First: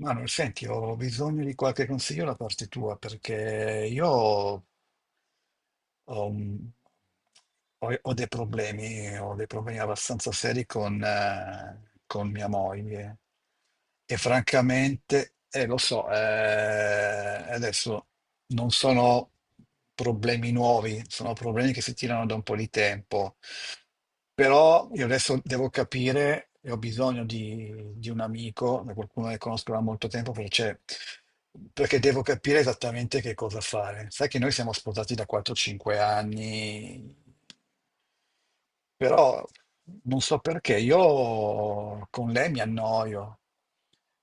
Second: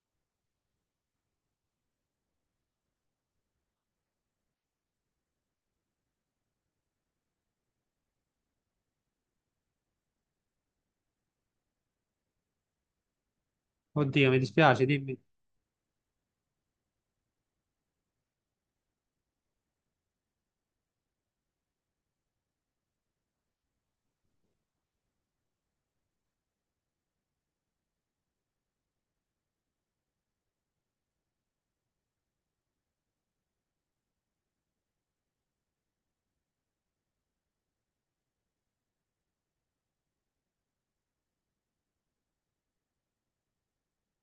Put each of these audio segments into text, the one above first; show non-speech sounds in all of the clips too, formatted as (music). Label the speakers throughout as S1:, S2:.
S1: Manuel, senti, ho bisogno di qualche consiglio da parte tua perché io ho, ho un- ho- ho dei problemi abbastanza seri con mia moglie e
S2: Oddio, mi dispiace, dimmi.
S1: francamente, lo so, adesso non sono problemi nuovi, sono problemi che si tirano da un po' di tempo. Però io adesso devo capire, e ho bisogno di un amico, da qualcuno che conosco da molto tempo, perché devo capire esattamente che cosa fare. Sai che noi siamo sposati da 4-5 anni, però non so perché io con lei mi annoio,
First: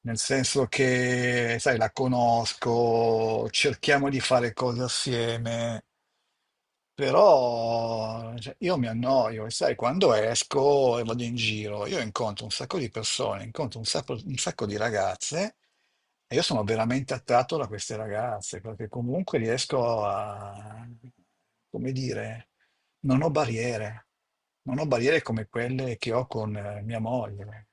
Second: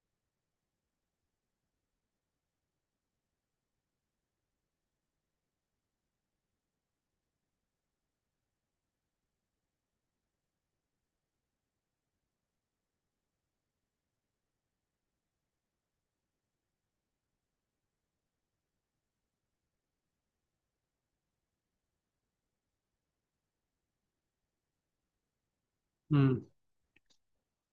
S1: nel senso che, sai, la conosco, cerchiamo di fare cose assieme, però cioè, io mi annoio e sai, quando esco e vado in giro, io incontro un sacco di persone, incontro un sacco di ragazze. E io sono veramente attratto da queste ragazze perché comunque riesco a, come dire, non ho barriere, non ho barriere come quelle che ho
S2: Mm,
S1: con mia moglie.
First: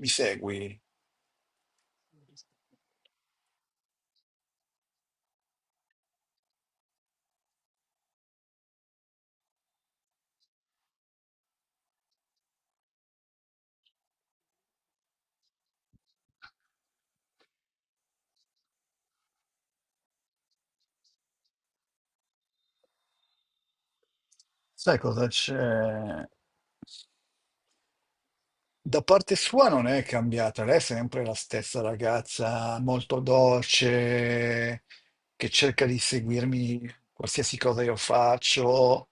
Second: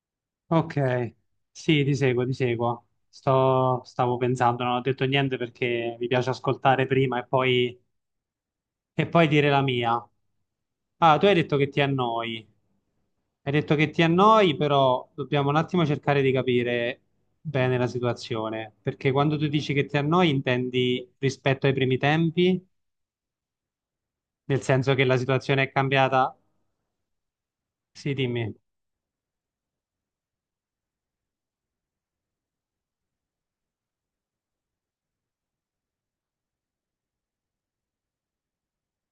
S1: Mi segui?
S2: ok, sì, ti seguo, ti seguo. Stavo pensando, non ho detto niente perché mi piace ascoltare prima e e poi dire la mia. Ah, tu hai detto che ti annoi. Hai detto che ti annoi, però dobbiamo un attimo cercare di capire bene la situazione. Perché quando tu dici che ti annoi, intendi rispetto ai primi tempi, nel senso
S1: Sai
S2: che la
S1: cosa
S2: situazione è
S1: c'è?
S2: cambiata. Sì, dimmi.
S1: Da parte sua non è cambiata, lei è sempre la stessa ragazza, molto dolce, che cerca di seguirmi qualsiasi cosa io faccio.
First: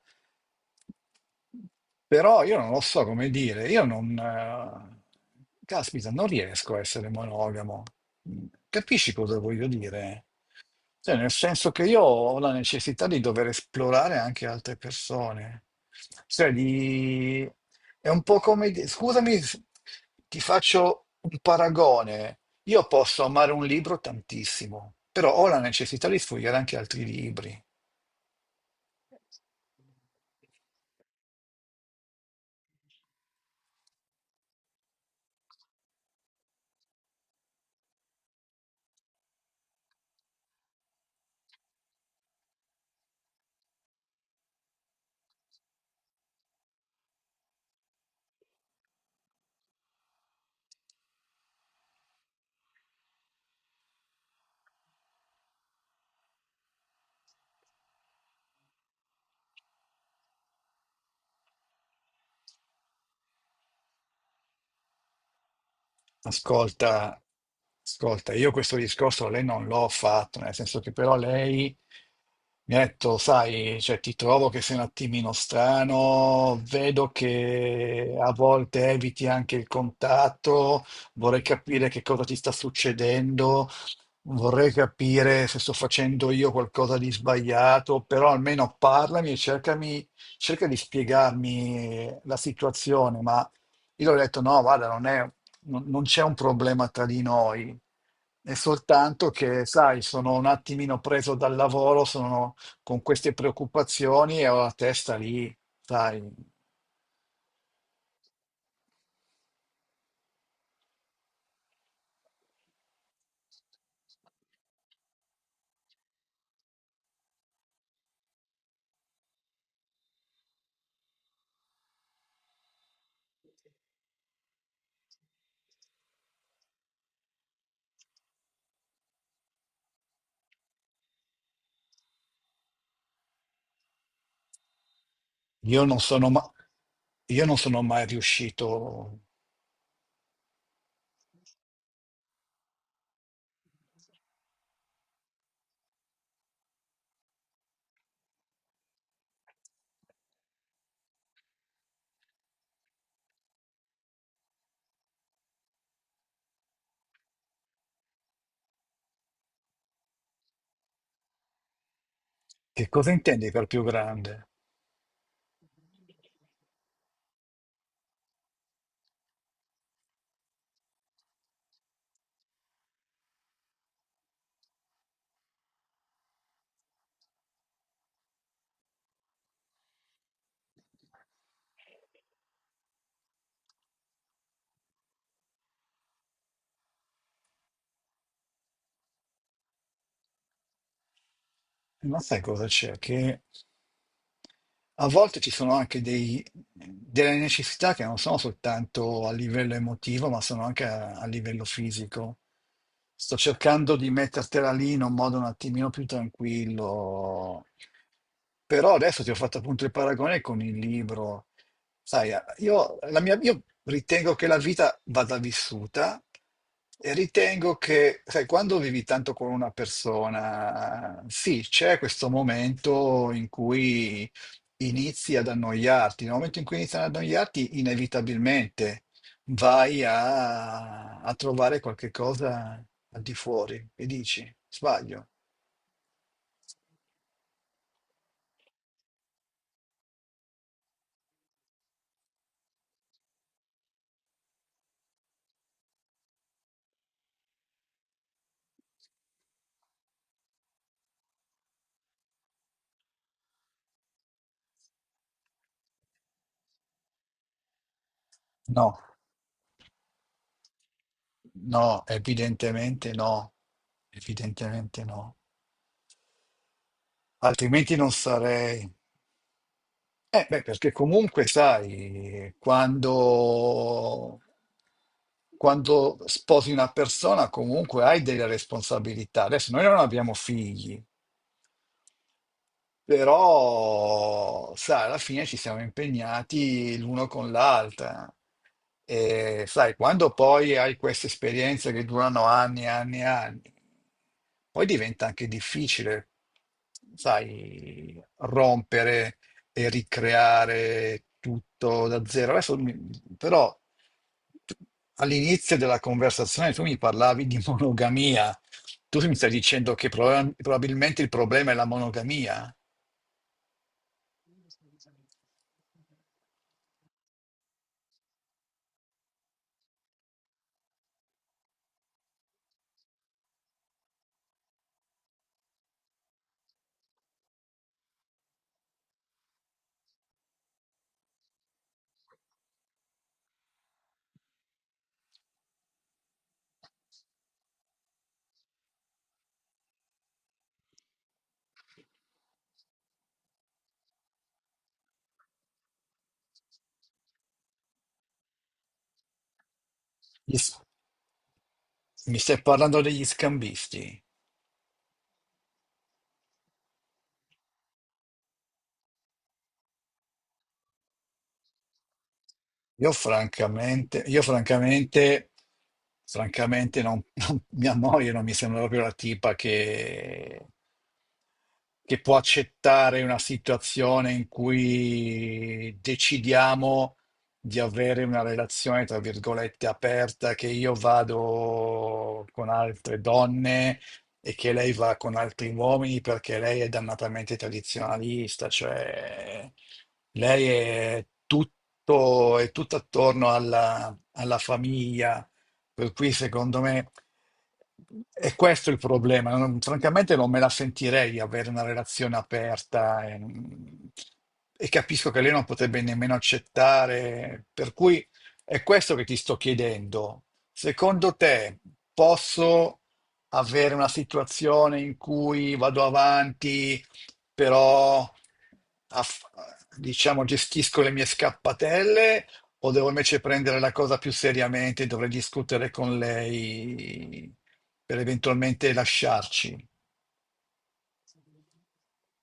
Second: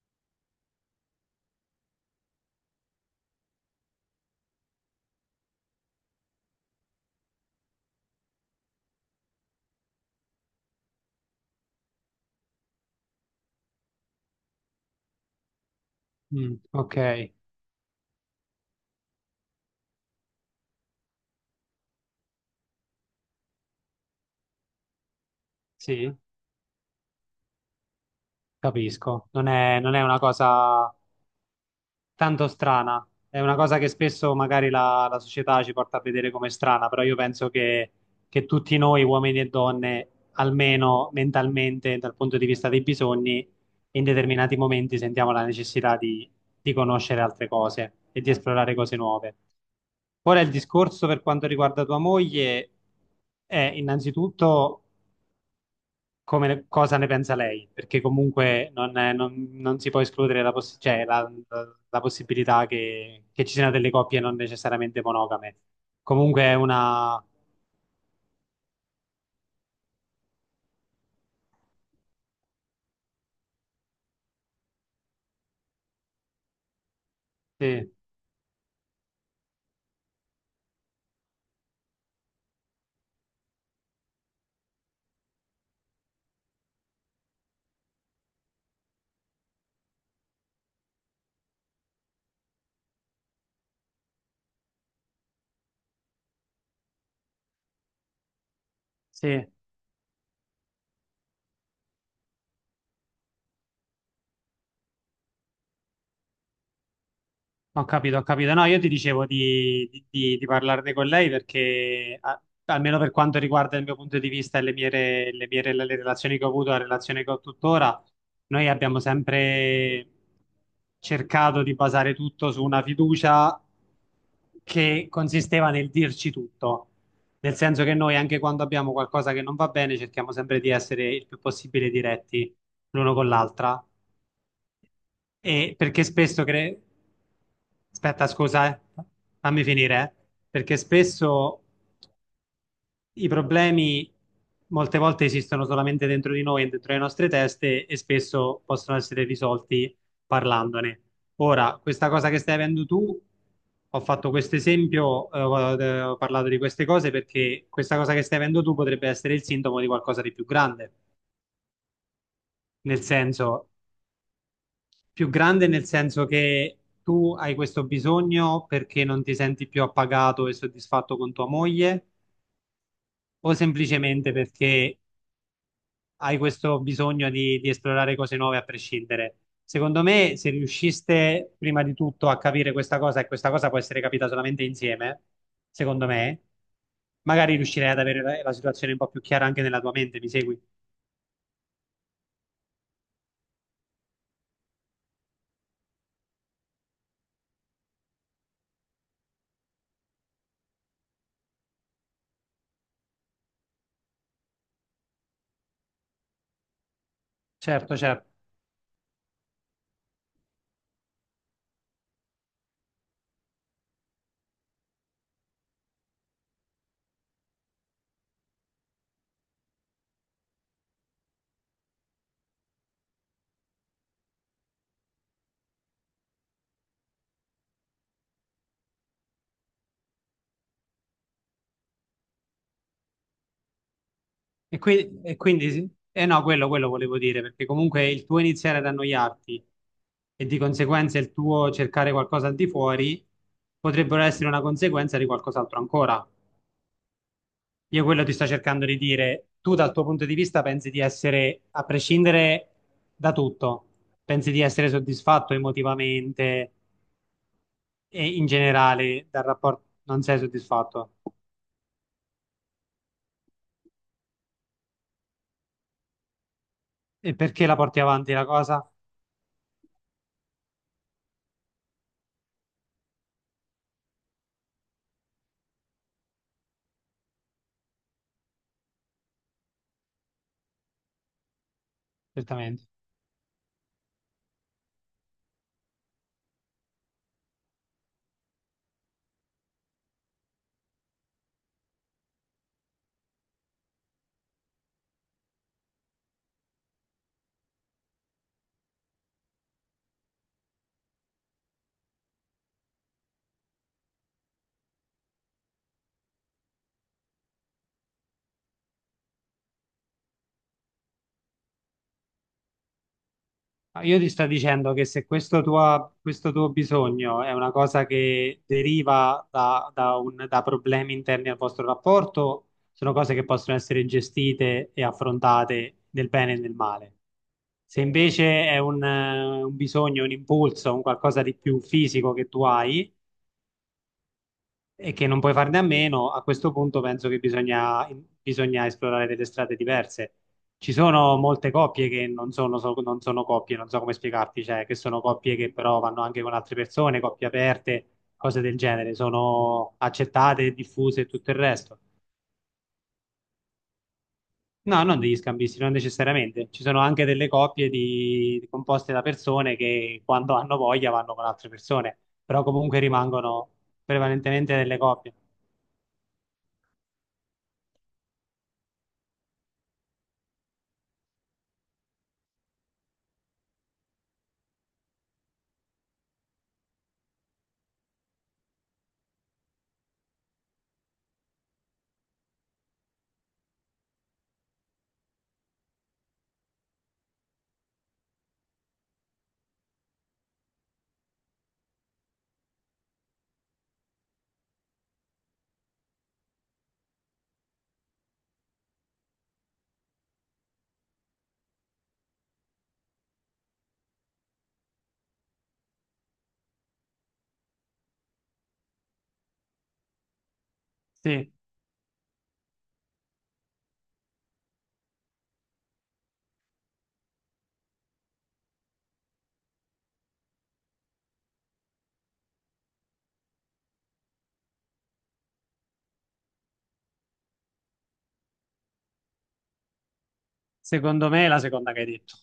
S1: Però io non lo so come dire, io non... caspita, non riesco a essere monogamo. Capisci cosa voglio dire? Cioè, nel senso che io ho la necessità di dover esplorare anche altre persone. Cioè,
S2: Mm, ok,
S1: di- è un po' come... di- Scusami, s- Ti faccio un paragone. Io posso amare un libro tantissimo, però ho la necessità
S2: sì,
S1: di sfogliare anche altri libri.
S2: capisco. Non è una cosa tanto strana. È una cosa che spesso magari la società ci porta a vedere come strana, però io che tutti noi, uomini e donne, almeno mentalmente, dal punto di vista dei bisogni, in determinati momenti sentiamo la necessità di conoscere altre cose e di esplorare cose nuove. Ora il discorso per quanto riguarda tua moglie è innanzitutto cosa ne pensa lei, perché comunque non, è- non- non si può escludere la, poss- cioè, la- la- la possibilità che ci siano delle coppie non necessariamente monogame. Comunque è
S1: Ascolta,
S2: una...
S1: ascolta, io questo discorso a lei non l'ho fatto, nel senso che però lei mi ha detto, sai, cioè, ti trovo che sei un attimino strano, vedo
S2: Sì,
S1: che a volte eviti anche il contatto, vorrei capire che cosa ti sta succedendo. Vorrei capire se sto facendo io qualcosa di sbagliato, però almeno parlami e cercami, cerca di spiegarmi la situazione. Ma io le ho detto: no, guarda, non è- non- non c'è un problema tra di noi, è soltanto
S2: sì.
S1: che, sai, sono un attimino preso dal lavoro, sono con queste preoccupazioni e ho la testa lì, sai.
S2: Ho capito, ho capito. No, io ti dicevo di parlarne con lei perché, a- almeno per quanto riguarda il mio punto di vista e le relazioni che ho avuto, la relazione che ho tuttora, noi abbiamo sempre cercato di basare tutto su una fiducia che consisteva nel dirci tutto. Nel senso che noi, anche quando abbiamo qualcosa che non va bene, cerchiamo sempre di essere il più possibile diretti l'uno con l'altra. E
S1: Io non sono ma- io non sono mai
S2: aspetta, scusa,
S1: riuscito.
S2: fammi finire, perché spesso i problemi molte volte esistono solamente dentro di noi, dentro le nostre teste e spesso possono essere risolti parlandone. Ora, questa cosa che stai avendo tu, ho fatto questo esempio, ho parlato di queste cose perché questa cosa che stai avendo tu potrebbe essere il sintomo di qualcosa di più grande.
S1: Che
S2: Nel
S1: cosa intendi per
S2: senso,
S1: più grande?
S2: più grande nel senso che tu hai questo bisogno perché non ti senti più appagato e soddisfatto con tua moglie o semplicemente perché hai questo bisogno di esplorare cose nuove a prescindere? Secondo me, se riusciste prima di tutto a capire questa cosa e questa cosa può essere capita solamente insieme, secondo me, magari riuscirei ad avere la situazione un po' più chiara anche nella tua mente, mi segui?
S1: Ma sai cosa c'è? Che a volte ci sono anche delle necessità che non sono soltanto a livello emotivo, ma sono anche a livello fisico. Sto cercando di mettertela lì in un modo un attimino più tranquillo.
S2: Certo, certo.
S1: Però adesso ti ho fatto appunto il paragone con il libro. Sai, io ritengo che la vita vada vissuta e ritengo che, sai, quando vivi tanto con una persona, sì, c'è questo momento in cui inizi ad annoiarti. Nel momento in cui inizi ad annoiarti, inevitabilmente a trovare qualche cosa al di fuori e dici,
S2: E, qui-
S1: sbaglio.
S2: e quindi, sì- eh no, Quello volevo dire, perché comunque il tuo iniziare ad annoiarti e di conseguenza il tuo cercare qualcosa al di fuori potrebbero essere una conseguenza di qualcos'altro ancora. Io quello ti sto cercando di dire, tu dal tuo punto di vista pensi di essere, a prescindere da tutto, pensi di essere soddisfatto emotivamente e in
S1: No,
S2: generale dal rapporto non sei soddisfatto.
S1: no, evidentemente no. Evidentemente no,
S2: E perché la
S1: altrimenti
S2: porti
S1: non
S2: avanti la cosa?
S1: sarei. Beh, perché comunque sai, quando sposi una persona comunque hai delle responsabilità. Adesso noi non abbiamo figli.
S2: Certamente.
S1: Però, sai, alla fine ci siamo impegnati l'uno con l'altra. E sai, quando poi hai queste esperienze che durano anni e anni e anni, poi diventa anche difficile, sai, rompere e ricreare tutto da zero. Adesso, mi- però, tu- All'inizio della conversazione tu mi parlavi di (laughs) monogamia. Tu mi stai dicendo che probabilmente il problema è la monogamia?
S2: Ma io ti sto dicendo che se questo tuo bisogno è una cosa che deriva da problemi interni al vostro rapporto, sono cose che possono essere gestite e affrontate nel bene e nel male. Se invece è un bisogno, un impulso, un qualcosa di più fisico che tu hai, e che non puoi farne a meno, a questo punto penso che bisogna esplorare delle strade diverse. Ci sono molte coppie che non sono coppie, non so come spiegarti, cioè che sono coppie che però vanno anche con altre persone, coppie aperte, cose del genere, sono
S1: Gli
S2: accettate,
S1: s-
S2: diffuse e tutto il resto.
S1: Mi stai parlando degli scambisti?
S2: No, non degli scambisti, non necessariamente. Ci sono anche delle composte da persone che quando hanno voglia vanno con altre persone, però comunque
S1: Io
S2: rimangono
S1: francamente, io
S2: prevalentemente delle coppie.
S1: francamente, Francamente non, (laughs) mia moglie non mi sembra proprio la tipa che può accettare una situazione in cui decidiamo di avere una relazione, tra virgolette, aperta, che io vado con altre donne e che lei va con altri uomini perché lei è dannatamente tradizionalista, cioè lei è tutto attorno alla famiglia, per cui secondo me è questo il problema. Francamente non me la sentirei di avere una relazione e capisco che lei non potrebbe nemmeno accettare, per cui è questo che ti sto chiedendo. Secondo
S2: Sì.
S1: te posso avere una situazione in cui vado avanti, però aff- diciamo gestisco le mie scappatelle o devo invece prendere la cosa più seriamente e dovrei discutere con lei per eventualmente lasciarci?
S2: Secondo me è la seconda che hai detto.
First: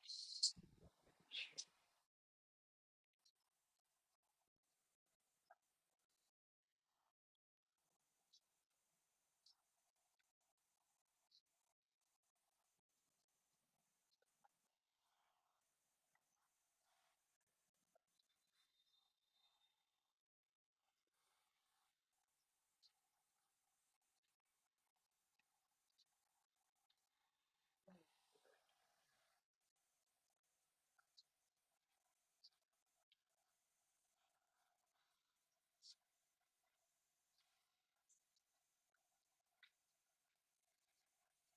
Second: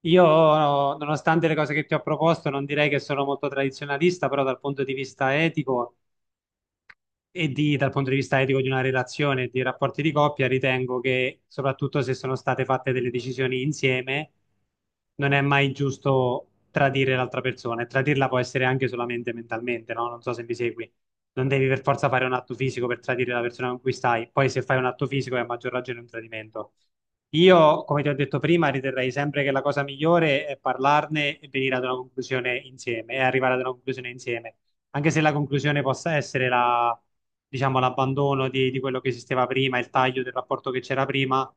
S2: Io, nonostante le cose che ti ho proposto, non direi che sono molto tradizionalista, però dal punto di vista etico dal punto di vista etico di una relazione e di rapporti di coppia, ritengo che soprattutto se sono state fatte delle decisioni insieme, non è mai giusto tradire l'altra persona e tradirla può essere anche solamente mentalmente, no? Non so se mi segui. Non devi per forza fare un atto fisico per tradire la persona con cui stai, poi se fai un atto fisico è a maggior ragione un tradimento. Io, come ti ho detto prima, riterrei sempre che la cosa migliore è parlarne e venire ad una conclusione insieme e arrivare ad una conclusione insieme anche se la conclusione possa essere diciamo, l'abbandono di quello che esisteva prima, il taglio del rapporto che c'era prima,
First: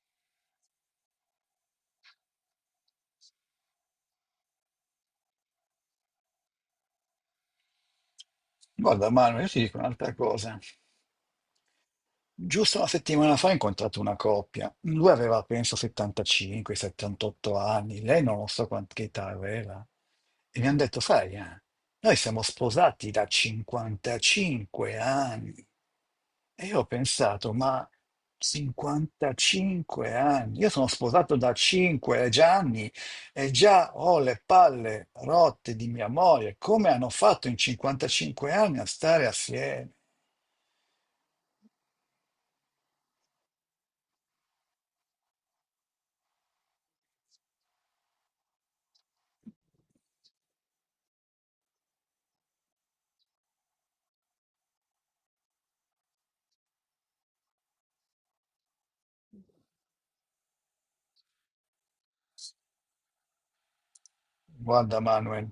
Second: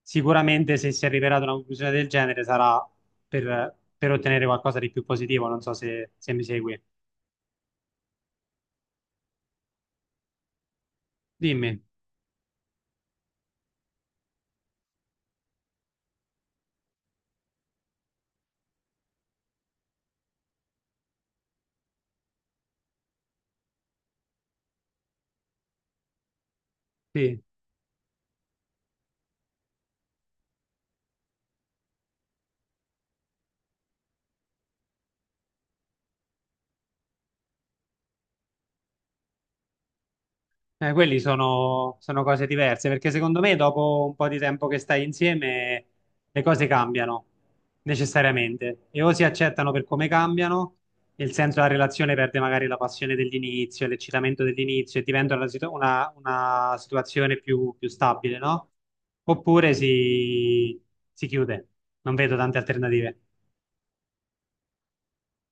S2: sicuramente se si arriverà ad una conclusione del genere sarà per ottenere qualcosa di più positivo, non so se mi segui.
S1: Guarda, Manuel, io ti dico un'altra cosa.
S2: Dimmi,
S1: Giusto una settimana fa ho incontrato una coppia, lui aveva penso 75-78 anni, lei non lo so che età aveva, e mi hanno detto, sai, noi siamo sposati da 55 anni. E io ho
S2: sì.
S1: pensato, ma 55 anni, io sono sposato da 5 anni e già ho le palle rotte di mia moglie, come hanno fatto in 55 anni a stare assieme?
S2: Quelli sono cose diverse, perché secondo me dopo un po' di tempo che stai insieme le cose cambiano necessariamente e o si accettano per come cambiano, nel senso la relazione perde magari la passione dell'inizio, l'eccitamento dell'inizio e diventa una situazione più stabile, no? Oppure si, si chiude. Non vedo tante alternative.
S1: Guarda Manuel,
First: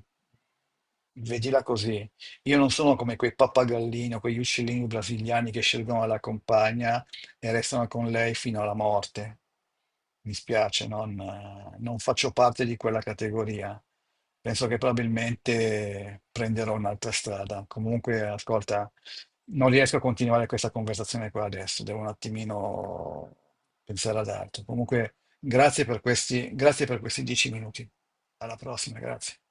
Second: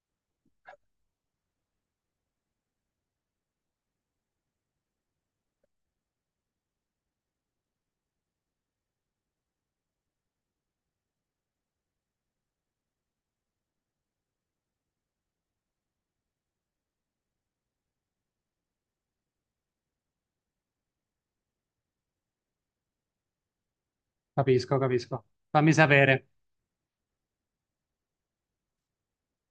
S1: vedila così. Io non sono come quei pappagallini o quegli uccellini brasiliani che scelgono la compagna e restano con lei fino alla morte. Mi spiace, non faccio parte di quella categoria. Penso che probabilmente prenderò un'altra strada. Comunque, ascolta, non riesco a continuare questa conversazione qua adesso, devo un attimino pensare ad altro.
S2: Capisco,
S1: Comunque,
S2: capisco. Fammi sapere.
S1: Grazie per questi 10 minuti. Alla prossima, grazie.